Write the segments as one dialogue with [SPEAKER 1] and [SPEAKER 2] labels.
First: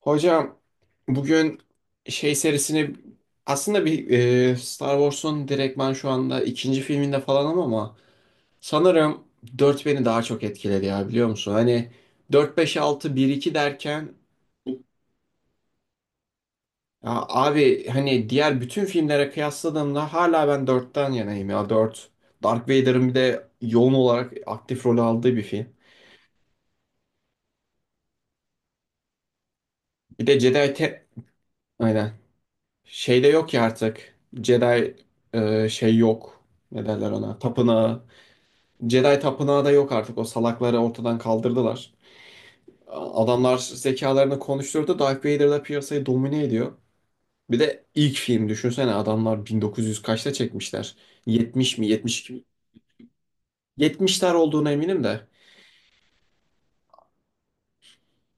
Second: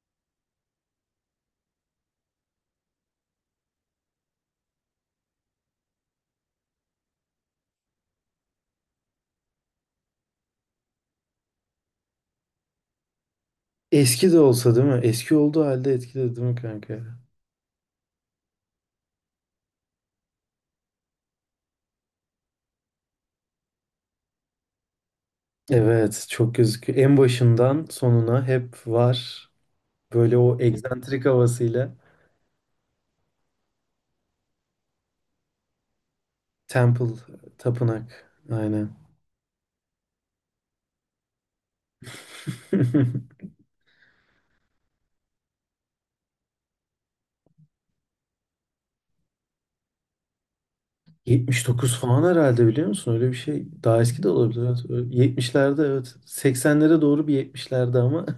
[SPEAKER 1] Hocam bugün şey serisini aslında bir Star Wars'un direktman şu anda ikinci filminde falanım ama sanırım 4 beni daha çok etkiledi ya biliyor musun? Hani dört beş altı bir iki derken
[SPEAKER 2] Eski de olsa değil mi? Eski olduğu halde etkiledi değil mi kanka?
[SPEAKER 1] ya abi hani diğer bütün filmlere kıyasladığımda hala ben dörtten yanayım ya 4 Darth Vader'ın bir de yoğun olarak aktif rol aldığı bir film.
[SPEAKER 2] Evet, çok gözüküyor. En başından sonuna hep var.
[SPEAKER 1] Bir
[SPEAKER 2] Böyle
[SPEAKER 1] de
[SPEAKER 2] o
[SPEAKER 1] Jedi
[SPEAKER 2] egzantrik havasıyla.
[SPEAKER 1] aynen şeyde yok ya artık Jedi şey yok ne derler
[SPEAKER 2] Temple,
[SPEAKER 1] ona tapınağı.
[SPEAKER 2] tapınak. Aynen.
[SPEAKER 1] Jedi Tapınağı da yok artık. O salakları ortadan kaldırdılar. Adamlar zekalarını konuşturdu. Darth Vader da piyasayı domine ediyor. Bir de ilk film düşünsene adamlar 1900 kaçta çekmişler? 70 mi
[SPEAKER 2] 79 falan
[SPEAKER 1] 72 mi?
[SPEAKER 2] herhalde biliyor musun? Öyle bir şey. Daha eski de
[SPEAKER 1] 70'ler
[SPEAKER 2] olabilir.
[SPEAKER 1] olduğuna
[SPEAKER 2] Evet.
[SPEAKER 1] eminim de.
[SPEAKER 2] 70'lerde evet. 80'lere doğru bir 70'lerde ama.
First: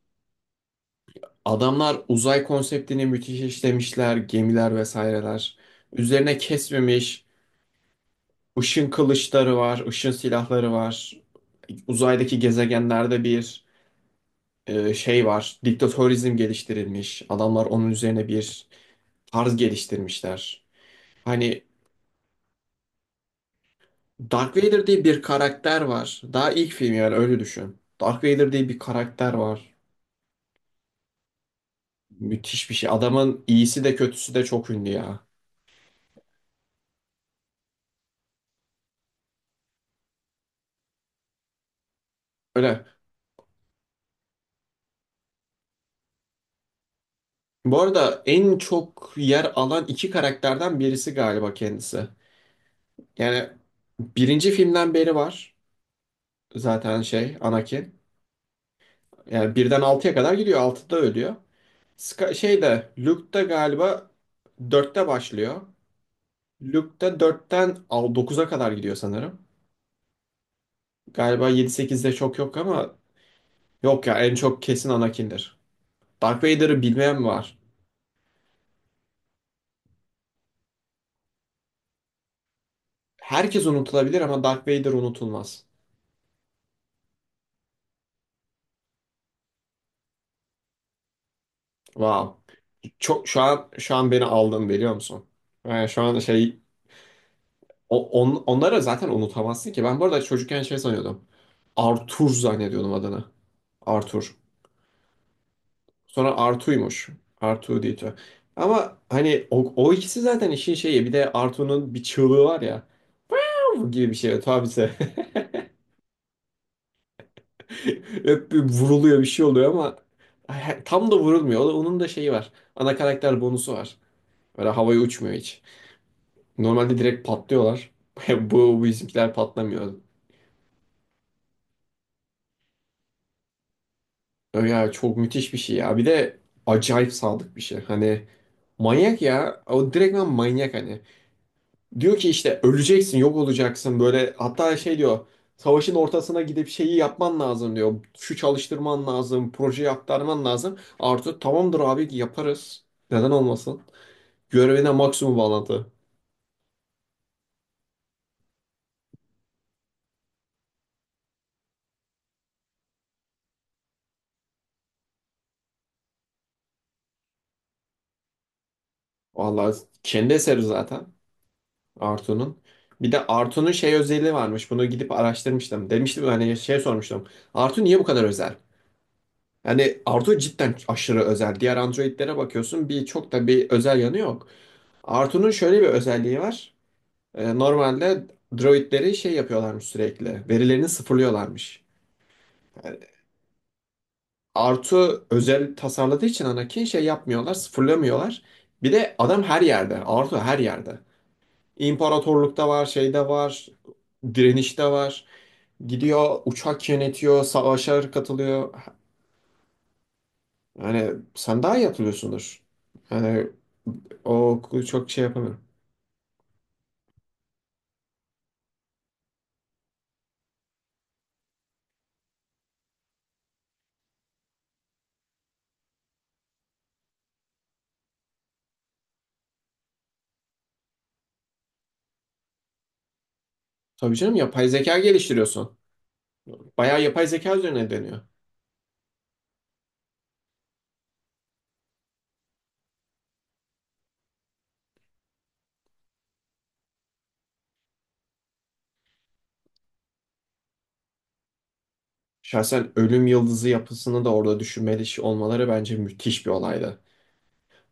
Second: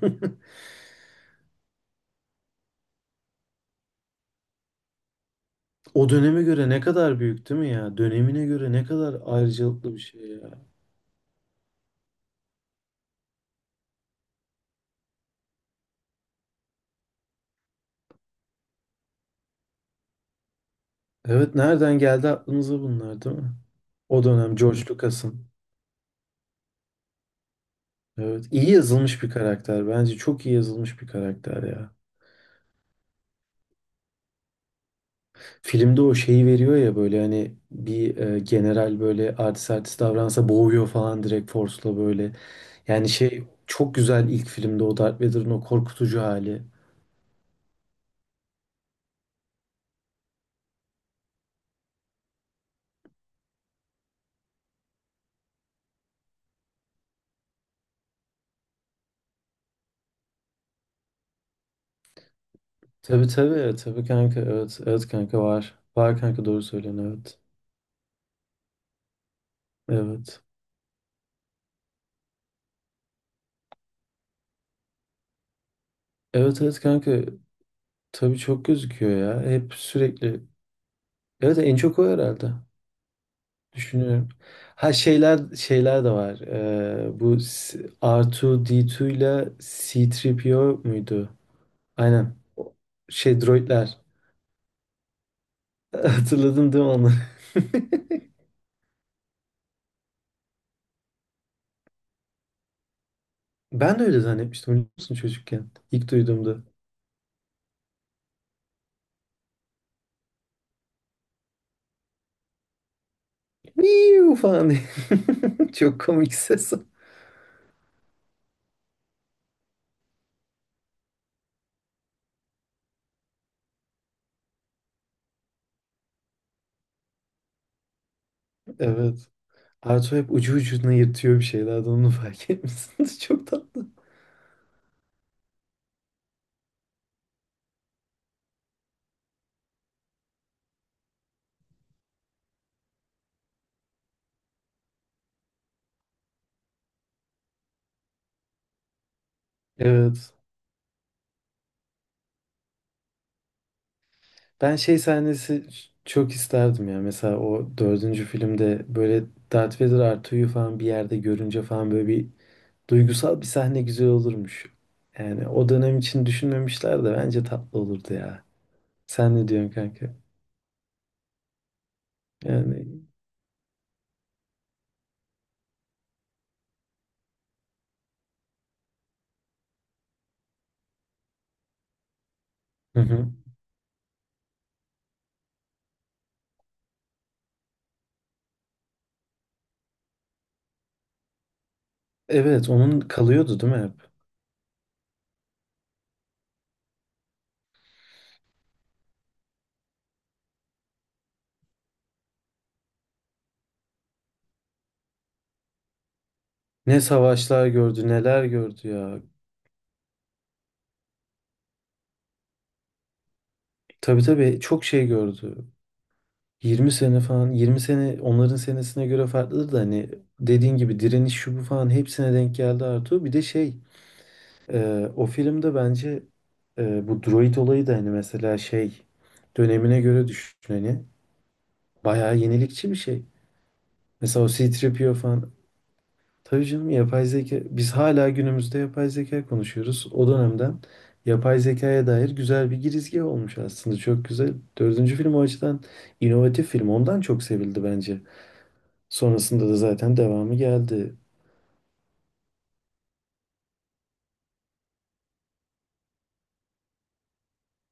[SPEAKER 1] Adamlar uzay konseptini müthiş işlemişler. Gemiler vesaireler.
[SPEAKER 2] O
[SPEAKER 1] Üzerine
[SPEAKER 2] döneme göre ne kadar
[SPEAKER 1] kesmemiş.
[SPEAKER 2] büyük değil mi ya? Dönemine göre ne
[SPEAKER 1] Işın
[SPEAKER 2] kadar
[SPEAKER 1] kılıçları var.
[SPEAKER 2] ayrıcalıklı bir
[SPEAKER 1] Işın
[SPEAKER 2] şey ya.
[SPEAKER 1] silahları var. Uzaydaki gezegenlerde bir şey var. Diktatörizm geliştirilmiş. Adamlar onun üzerine bir tarz geliştirmişler.
[SPEAKER 2] Evet,
[SPEAKER 1] Hani
[SPEAKER 2] nereden geldi aklınıza bunlar değil mi? O
[SPEAKER 1] Darth
[SPEAKER 2] dönem George
[SPEAKER 1] Vader diye bir
[SPEAKER 2] Lucas'ın.
[SPEAKER 1] karakter var. Daha ilk film yani öyle düşün. Darth
[SPEAKER 2] Evet,
[SPEAKER 1] Vader diye
[SPEAKER 2] iyi
[SPEAKER 1] bir
[SPEAKER 2] yazılmış bir
[SPEAKER 1] karakter var.
[SPEAKER 2] karakter. Bence çok iyi yazılmış bir karakter ya.
[SPEAKER 1] Müthiş bir şey. Adamın iyisi de kötüsü de çok ünlü ya.
[SPEAKER 2] Filmde o şeyi veriyor ya böyle hani bir general böyle artist artist davransa boğuyor falan direkt Force'la böyle.
[SPEAKER 1] Öyle.
[SPEAKER 2] Yani şey çok güzel ilk filmde o Darth Vader'ın o korkutucu hali.
[SPEAKER 1] Bu arada en çok yer alan iki karakterden birisi galiba kendisi. Yani birinci filmden beri var zaten şey Anakin. Yani birden altıya kadar gidiyor. Altıda ölüyor. Şey de
[SPEAKER 2] Tabii
[SPEAKER 1] Luke da
[SPEAKER 2] tabii tabii
[SPEAKER 1] galiba
[SPEAKER 2] kanka, evet
[SPEAKER 1] dörtte
[SPEAKER 2] evet kanka,
[SPEAKER 1] başlıyor.
[SPEAKER 2] var. Var kanka, doğru
[SPEAKER 1] Luke
[SPEAKER 2] söylüyorsun,
[SPEAKER 1] da
[SPEAKER 2] evet.
[SPEAKER 1] dörtten dokuza kadar gidiyor sanırım.
[SPEAKER 2] Evet.
[SPEAKER 1] Galiba 7-8'de çok yok ama yok ya en çok kesin Anakin'dir. Darth
[SPEAKER 2] Evet evet
[SPEAKER 1] Vader'ı bilmeyen
[SPEAKER 2] kanka,
[SPEAKER 1] mi var?
[SPEAKER 2] tabii çok gözüküyor ya. Hep sürekli. Evet, en çok o herhalde.
[SPEAKER 1] Herkes unutulabilir
[SPEAKER 2] Düşünüyorum.
[SPEAKER 1] ama Darth Vader
[SPEAKER 2] Ha şeyler,
[SPEAKER 1] unutulmaz.
[SPEAKER 2] de var. Bu R2D2 ile C3PO muydu? Aynen.
[SPEAKER 1] Wow.
[SPEAKER 2] O
[SPEAKER 1] Çok şu
[SPEAKER 2] şey
[SPEAKER 1] an şu
[SPEAKER 2] droidler.
[SPEAKER 1] an beni aldın biliyor musun? Yani şu an şey
[SPEAKER 2] Hatırladın değil mi onu?
[SPEAKER 1] onları zaten unutamazsın ki. Ben bu arada çocukken şey sanıyordum. Arthur zannediyordum adını.
[SPEAKER 2] Ben de öyle
[SPEAKER 1] Arthur.
[SPEAKER 2] zannetmiştim biliyor musun çocukken. İlk
[SPEAKER 1] Sonra
[SPEAKER 2] duyduğumda.
[SPEAKER 1] Artu'ymuş. Artu diye. Ama hani o ikisi zaten işin şeyi. Bir de Artu'nun bir çığlığı var ya. "Av" gibi bir
[SPEAKER 2] Miu
[SPEAKER 1] şey. Tabii.
[SPEAKER 2] falan diye. Çok komik ses.
[SPEAKER 1] Hep bir vuruluyor bir şey oluyor ama tam da vurulmuyor. Onun da şeyi var. Ana karakter bonusu var. Böyle havaya uçmuyor hiç. Normalde direkt patlıyorlar. Bu
[SPEAKER 2] Evet.
[SPEAKER 1] bizimkiler patlamıyor.
[SPEAKER 2] Arto hep ucu ucuna yırtıyor bir şeylerden, onu fark etmişsiniz. Çok tatlı.
[SPEAKER 1] Ya çok müthiş bir şey ya. Bir de acayip sadık bir şey. Hani manyak ya. O direktmen manyak hani. Diyor ki işte öleceksin, yok olacaksın böyle. Hatta şey diyor, savaşın ortasına gidip şeyi yapman lazım diyor. Şu çalıştırman lazım, projeyi
[SPEAKER 2] Evet.
[SPEAKER 1] aktarman lazım. Arthur tamamdır abi yaparız. Neden olmasın?
[SPEAKER 2] Ben
[SPEAKER 1] Görevine
[SPEAKER 2] şey
[SPEAKER 1] maksimum
[SPEAKER 2] sahnesi
[SPEAKER 1] bağlantı.
[SPEAKER 2] çok isterdim ya. Mesela o dördüncü filmde böyle Darth Vader Artu'yu falan bir yerde görünce falan böyle bir duygusal bir sahne güzel olurmuş. Yani o dönem için düşünmemişler de bence tatlı olurdu ya. Sen ne diyorsun
[SPEAKER 1] Vallahi
[SPEAKER 2] kanka?
[SPEAKER 1] kendi eseri zaten Artu'nun.
[SPEAKER 2] Yani
[SPEAKER 1] Bir de Artu'nun şey özelliği varmış. Bunu gidip araştırmıştım. Demiştim hani şey sormuştum. Artu niye bu kadar özel? Yani Artu cidden aşırı özel. Diğer Android'lere bakıyorsun
[SPEAKER 2] hı
[SPEAKER 1] bir
[SPEAKER 2] hı.
[SPEAKER 1] çok da bir özel yanı yok. Artu'nun şöyle bir özelliği var. Normalde droidleri şey yapıyorlarmış sürekli. Verilerini sıfırlıyorlarmış.
[SPEAKER 2] Evet,
[SPEAKER 1] Yani
[SPEAKER 2] onun kalıyordu değil mi hep?
[SPEAKER 1] Artu özel tasarladığı için Anakin şey yapmıyorlar, sıfırlamıyorlar. Bir de adam her yerde. Artu her yerde. İmparatorlukta var, şeyde var, direnişte var. Gidiyor, uçak
[SPEAKER 2] Ne
[SPEAKER 1] yönetiyor,
[SPEAKER 2] savaşlar gördü,
[SPEAKER 1] savaşa
[SPEAKER 2] neler
[SPEAKER 1] katılıyor.
[SPEAKER 2] gördü ya.
[SPEAKER 1] Yani sen daha iyi hatırlıyorsundur. Yani
[SPEAKER 2] Tabii tabii
[SPEAKER 1] o
[SPEAKER 2] çok şey
[SPEAKER 1] çok şey
[SPEAKER 2] gördü.
[SPEAKER 1] yapamıyorum.
[SPEAKER 2] 20 sene falan, 20 sene onların senesine göre farklıdır da hani dediğin gibi direniş şu bu falan hepsine denk geldi Artu. Bir de şey, o filmde bence bu droid olayı da hani mesela şey dönemine göre düşün hani bayağı yenilikçi bir şey.
[SPEAKER 1] Tabii canım
[SPEAKER 2] Mesela o
[SPEAKER 1] yapay zeka
[SPEAKER 2] C-3PO falan,
[SPEAKER 1] geliştiriyorsun.
[SPEAKER 2] tabii canım,
[SPEAKER 1] Bayağı yapay
[SPEAKER 2] yapay
[SPEAKER 1] zeka
[SPEAKER 2] zeka
[SPEAKER 1] üzerine
[SPEAKER 2] biz
[SPEAKER 1] deniyor.
[SPEAKER 2] hala günümüzde yapay zeka konuşuyoruz. O dönemden yapay zekaya dair güzel bir girizgi olmuş aslında, çok güzel. Dördüncü film o açıdan inovatif film, ondan çok sevildi bence. Sonrasında da zaten devamı geldi.
[SPEAKER 1] Şahsen ölüm yıldızı yapısını da orada düşünmeli olmaları bence müthiş bir olaydı.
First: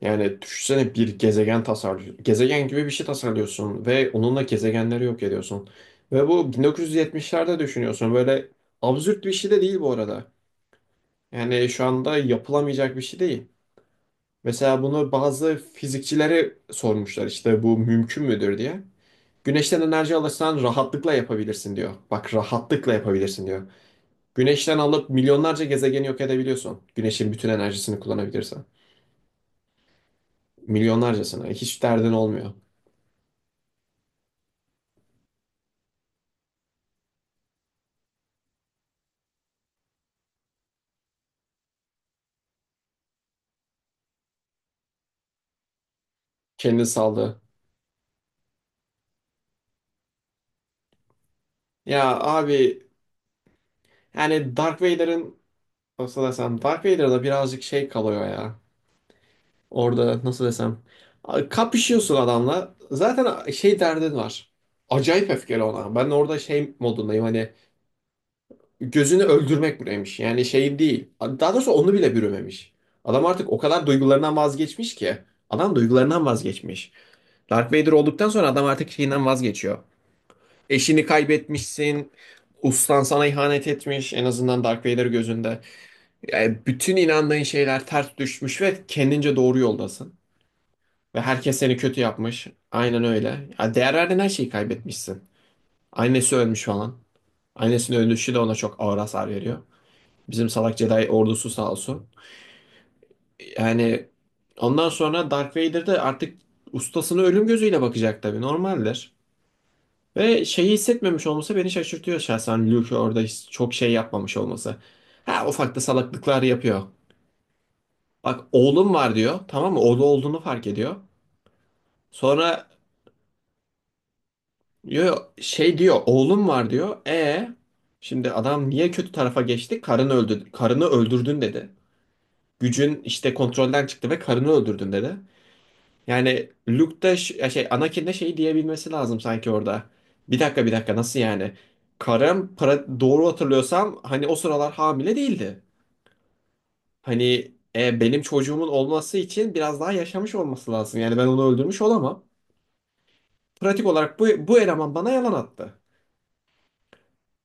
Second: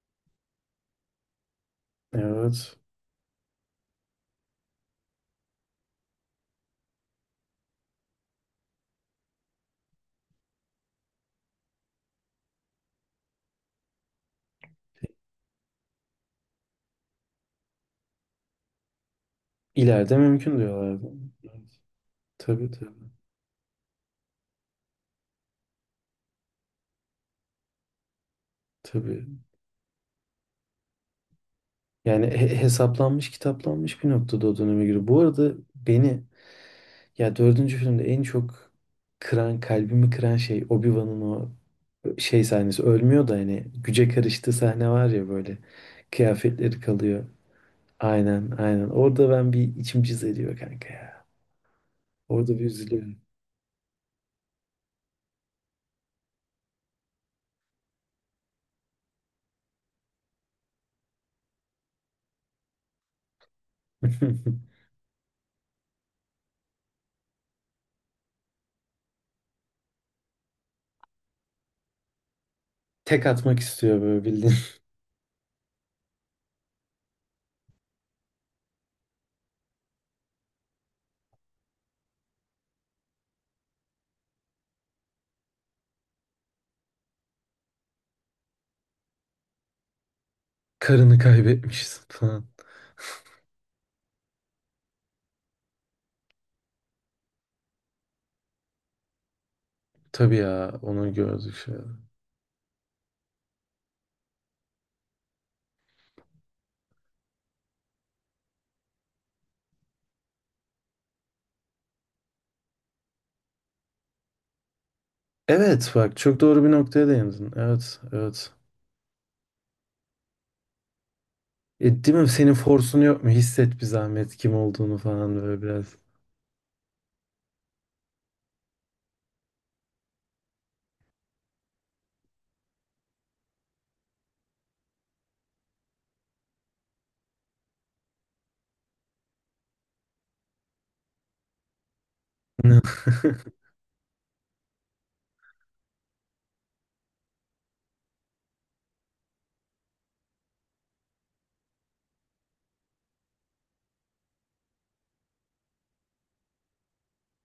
[SPEAKER 1] Yani düşünsene bir gezegen tasarlıyorsun. Gezegen
[SPEAKER 2] Evet.
[SPEAKER 1] gibi bir şey tasarlıyorsun ve onunla gezegenleri yok ediyorsun. Ve bu 1970'lerde düşünüyorsun. Böyle absürt bir şey de değil bu arada. Yani şu anda yapılamayacak bir şey değil. Mesela bunu bazı fizikçilere sormuşlar işte bu mümkün müdür diye. Güneşten enerji
[SPEAKER 2] İleride mümkün
[SPEAKER 1] alırsan
[SPEAKER 2] diyorlardı.
[SPEAKER 1] rahatlıkla yapabilirsin
[SPEAKER 2] Evet.
[SPEAKER 1] diyor. Bak
[SPEAKER 2] Tabii tabii.
[SPEAKER 1] rahatlıkla yapabilirsin diyor. Güneşten alıp milyonlarca gezegeni yok edebiliyorsun. Güneşin bütün enerjisini kullanabilirsen.
[SPEAKER 2] Tabii.
[SPEAKER 1] Milyonlarcasını. Hiç derdin
[SPEAKER 2] Yani
[SPEAKER 1] olmuyor.
[SPEAKER 2] hesaplanmış, kitaplanmış bir noktada o döneme göre. Bu arada beni ya dördüncü filmde en çok kıran, kalbimi kıran şey Obi-Wan'ın o şey sahnesi. Ölmüyor da hani güce karıştığı sahne var ya böyle. Kıyafetleri
[SPEAKER 1] Kendini
[SPEAKER 2] kalıyor.
[SPEAKER 1] saldı.
[SPEAKER 2] Aynen, aynen. Orada ben, bir içim cız ediyor kanka ya.
[SPEAKER 1] Ya
[SPEAKER 2] Orada bir
[SPEAKER 1] abi
[SPEAKER 2] üzülüyorum.
[SPEAKER 1] yani Dark Vader'ın nasıl desem Dark Vader'da birazcık şey kalıyor ya. Orada nasıl desem kapışıyorsun adamla. Zaten şey derdin var. Acayip öfkeli ona. Ben orada şey modundayım hani gözünü öldürmek buraymış. Yani şey değil. Daha doğrusu onu bile bürümemiş. Adam
[SPEAKER 2] Tek
[SPEAKER 1] artık o
[SPEAKER 2] atmak
[SPEAKER 1] kadar
[SPEAKER 2] istiyor
[SPEAKER 1] duygularından
[SPEAKER 2] böyle.
[SPEAKER 1] vazgeçmiş ki. Adam duygularından vazgeçmiş. Dark Vader olduktan sonra adam artık şeyinden vazgeçiyor. Eşini kaybetmişsin. Ustan sana ihanet etmiş en azından Dark Vader gözünde. Yani bütün inandığın şeyler ters düşmüş ve kendince doğru yoldasın.
[SPEAKER 2] Karını
[SPEAKER 1] Ve herkes seni kötü
[SPEAKER 2] kaybetmişsin falan.
[SPEAKER 1] yapmış. Aynen öyle. Ya değer verdiğin her şeyi kaybetmişsin. Annesi ölmüş falan. Annesinin ölüşü de ona çok ağır hasar veriyor.
[SPEAKER 2] Tabii
[SPEAKER 1] Bizim salak
[SPEAKER 2] ya,
[SPEAKER 1] Jedi
[SPEAKER 2] onu
[SPEAKER 1] ordusu
[SPEAKER 2] gördük
[SPEAKER 1] sağ
[SPEAKER 2] şey.
[SPEAKER 1] olsun. Yani ondan sonra Darth Vader de artık ustasına ölüm gözüyle bakacak tabii. Normaldir. Ve şeyi hissetmemiş olması beni şaşırtıyor şahsen. Luke orada çok şey yapmamış olması. Ha ufak da
[SPEAKER 2] Evet, bak çok
[SPEAKER 1] salaklıklar
[SPEAKER 2] doğru bir
[SPEAKER 1] yapıyor.
[SPEAKER 2] noktaya değindin. Evet
[SPEAKER 1] Bak
[SPEAKER 2] evet.
[SPEAKER 1] oğlum var diyor. Tamam mı? Oğlu olduğunu fark ediyor.
[SPEAKER 2] Değil mi senin
[SPEAKER 1] Sonra
[SPEAKER 2] forsun yok mu? Hisset bir zahmet kim olduğunu
[SPEAKER 1] yo, yo,
[SPEAKER 2] falan böyle
[SPEAKER 1] şey
[SPEAKER 2] biraz.
[SPEAKER 1] diyor oğlum var diyor. Şimdi adam niye kötü tarafa geçti? Karını öldü, karını öldürdün dedi. Gücün işte kontrolden çıktı ve karını öldürdün dedi. Yani Luke da ya şey Anakin de şey diyebilmesi lazım sanki orada. Bir dakika bir dakika nasıl yani? Karım
[SPEAKER 2] Ne?
[SPEAKER 1] para doğru hatırlıyorsam hani o sıralar hamile değildi. Hani benim çocuğumun olması için biraz daha yaşamış olması lazım. Yani ben onu öldürmüş olamam. Pratik olarak bu eleman bana yalan attı.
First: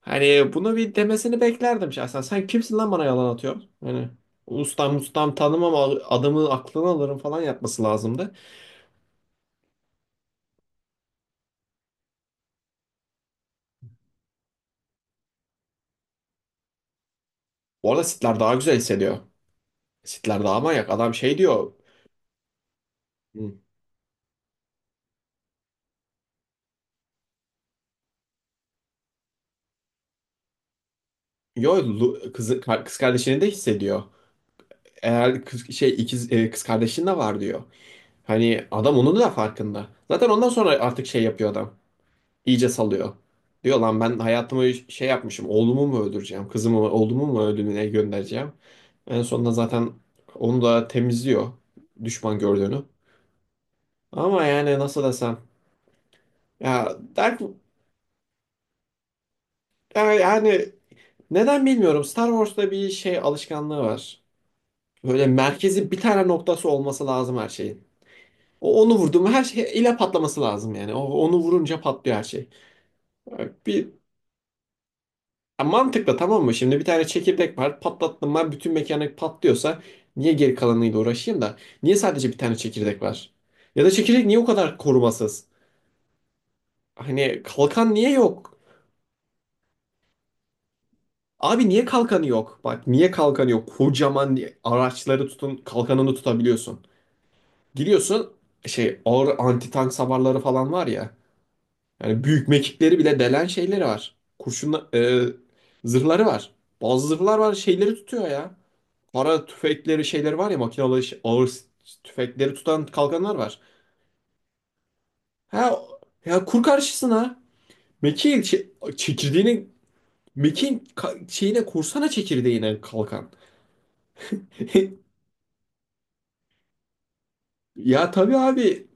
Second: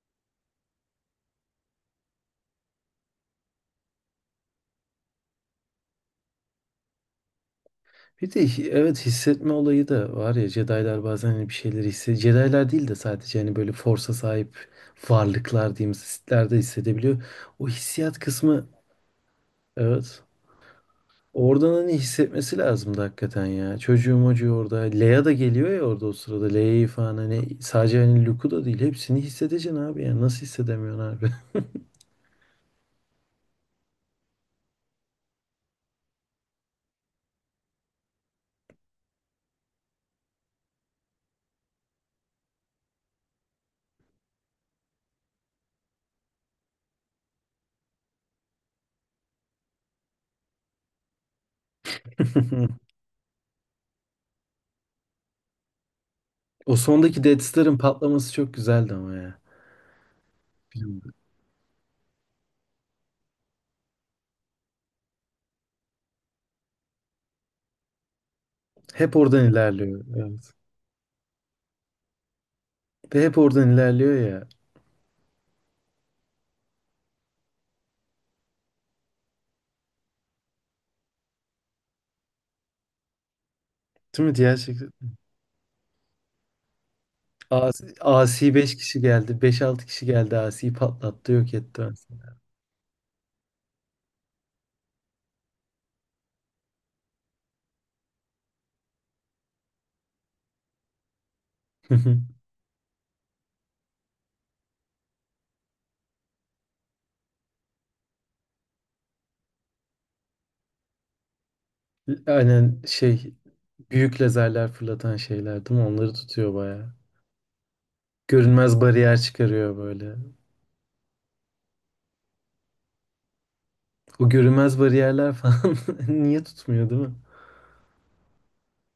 [SPEAKER 1] Hani bunu bir demesini beklerdim şahsen. Sen kimsin lan bana yalan atıyorsun? Hani ustam ustam tanımam adamı aklını alırım falan yapması lazımdı.
[SPEAKER 2] Bir de evet, hissetme olayı da var ya, Jedi'lar bazen hani bir şeyleri hissediyor. Jedi'lar değil de sadece hani böyle Force'a sahip varlıklar diyeyim, Sith'ler de hissedebiliyor. O
[SPEAKER 1] Bu arada
[SPEAKER 2] hissiyat
[SPEAKER 1] sitler daha
[SPEAKER 2] kısmı,
[SPEAKER 1] güzel hissediyor.
[SPEAKER 2] evet.
[SPEAKER 1] Sitler daha manyak. Adam şey diyor.
[SPEAKER 2] Oradan hani hissetmesi lazımdı hakikaten
[SPEAKER 1] "Hı,
[SPEAKER 2] ya. Çocuğum acıyor orada. Leia da geliyor ya orada o sırada. Leia'yı falan hani, sadece hani Luke'u da değil. Hepsini hissedeceksin abi ya. Nasıl hissedemiyorsun abi?
[SPEAKER 1] Yo kızı, kız kardeşini de hissediyor. Eğer kız, şey ikiz, kız kardeşin de var diyor. Hani adam onun da farkında. Zaten ondan sonra artık şey yapıyor adam. İyice salıyor. Diyor lan ben hayatımı şey yapmışım. Oğlumu mu öldüreceğim? Kızımı, oğlumu mu ölümüne göndereceğim? En sonunda zaten onu da temizliyor düşman gördüğünü. Ama yani nasıl desem
[SPEAKER 2] O
[SPEAKER 1] ya
[SPEAKER 2] sondaki
[SPEAKER 1] Dark
[SPEAKER 2] Death Star'ın patlaması çok güzeldi ama ya.
[SPEAKER 1] yani
[SPEAKER 2] Bilmiyorum.
[SPEAKER 1] neden bilmiyorum Star Wars'ta bir şey alışkanlığı var. Böyle merkezi bir tane noktası olması lazım her şeyin. O onu
[SPEAKER 2] Hep
[SPEAKER 1] vurdu mu her
[SPEAKER 2] oradan
[SPEAKER 1] şey ile
[SPEAKER 2] ilerliyor.
[SPEAKER 1] patlaması
[SPEAKER 2] Evet.
[SPEAKER 1] lazım yani. O onu vurunca patlıyor her şey.
[SPEAKER 2] Ve hep oradan
[SPEAKER 1] Bir
[SPEAKER 2] ilerliyor ya.
[SPEAKER 1] Ya mantıklı tamam mı? Şimdi bir tane çekirdek var. Patlattım ben bütün mekanik patlıyorsa niye geri kalanıyla uğraşayım da? Niye sadece bir tane çekirdek var? Ya da çekirdek
[SPEAKER 2] Değil mi?
[SPEAKER 1] niye o
[SPEAKER 2] Diğer
[SPEAKER 1] kadar
[SPEAKER 2] şekilde.
[SPEAKER 1] korumasız? Hani kalkan
[SPEAKER 2] Asi,
[SPEAKER 1] niye
[SPEAKER 2] Asi
[SPEAKER 1] yok?
[SPEAKER 2] 5 kişi geldi. 5-6 kişi geldi. Asi'yi patlattı. Yok
[SPEAKER 1] Abi
[SPEAKER 2] etti
[SPEAKER 1] niye kalkanı
[SPEAKER 2] aslında.
[SPEAKER 1] yok? Bak niye kalkanı yok? Kocaman araçları tutun kalkanını tutabiliyorsun. Giriyorsun şey ağır anti tank savarları falan var ya. Yani büyük mekikleri bile delen şeyleri var. Kurşunla, zırhları var. Bazı zırhlar var şeyleri tutuyor ya. Para tüfekleri şeyleri var ya makinalı ağır tüfekleri
[SPEAKER 2] Aynen
[SPEAKER 1] tutan
[SPEAKER 2] şey.
[SPEAKER 1] kalkanlar var.
[SPEAKER 2] Büyük lazerler fırlatan şeyler
[SPEAKER 1] Ha
[SPEAKER 2] değil mi? Onları
[SPEAKER 1] ya
[SPEAKER 2] tutuyor
[SPEAKER 1] kur
[SPEAKER 2] bayağı.
[SPEAKER 1] karşısına mekiğin
[SPEAKER 2] Görünmez bariyer
[SPEAKER 1] çekirdeğini
[SPEAKER 2] çıkarıyor böyle.
[SPEAKER 1] mekiğin şeyine kursana çekirdeğine kalkan.
[SPEAKER 2] O görünmez bariyerler falan niye tutmuyor değil mi?
[SPEAKER 1] Ya tabii abi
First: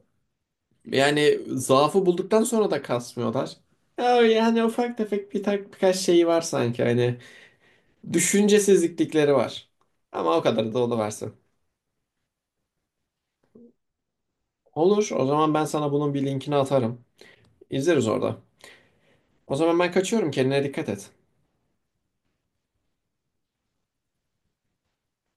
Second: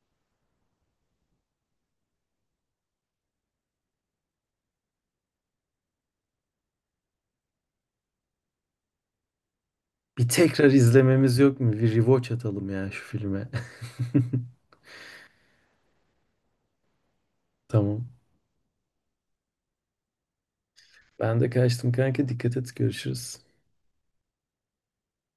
[SPEAKER 1] yani zaafı bulduktan sonra da kasmıyorlar. Ya yani ufak tefek bir birkaç şeyi var sanki hani düşüncesizlikleri var.
[SPEAKER 2] Bir
[SPEAKER 1] Ama o
[SPEAKER 2] tekrar
[SPEAKER 1] kadar da o.
[SPEAKER 2] izlememiz yok mu? Bir rewatch atalım ya şu filme.
[SPEAKER 1] Olur o zaman ben sana bunun bir linkini atarım.
[SPEAKER 2] Tamam.
[SPEAKER 1] İzleriz orada. O zaman ben kaçıyorum kendine dikkat et.
[SPEAKER 2] Ben de kaçtım kanka. Dikkat et. Görüşürüz.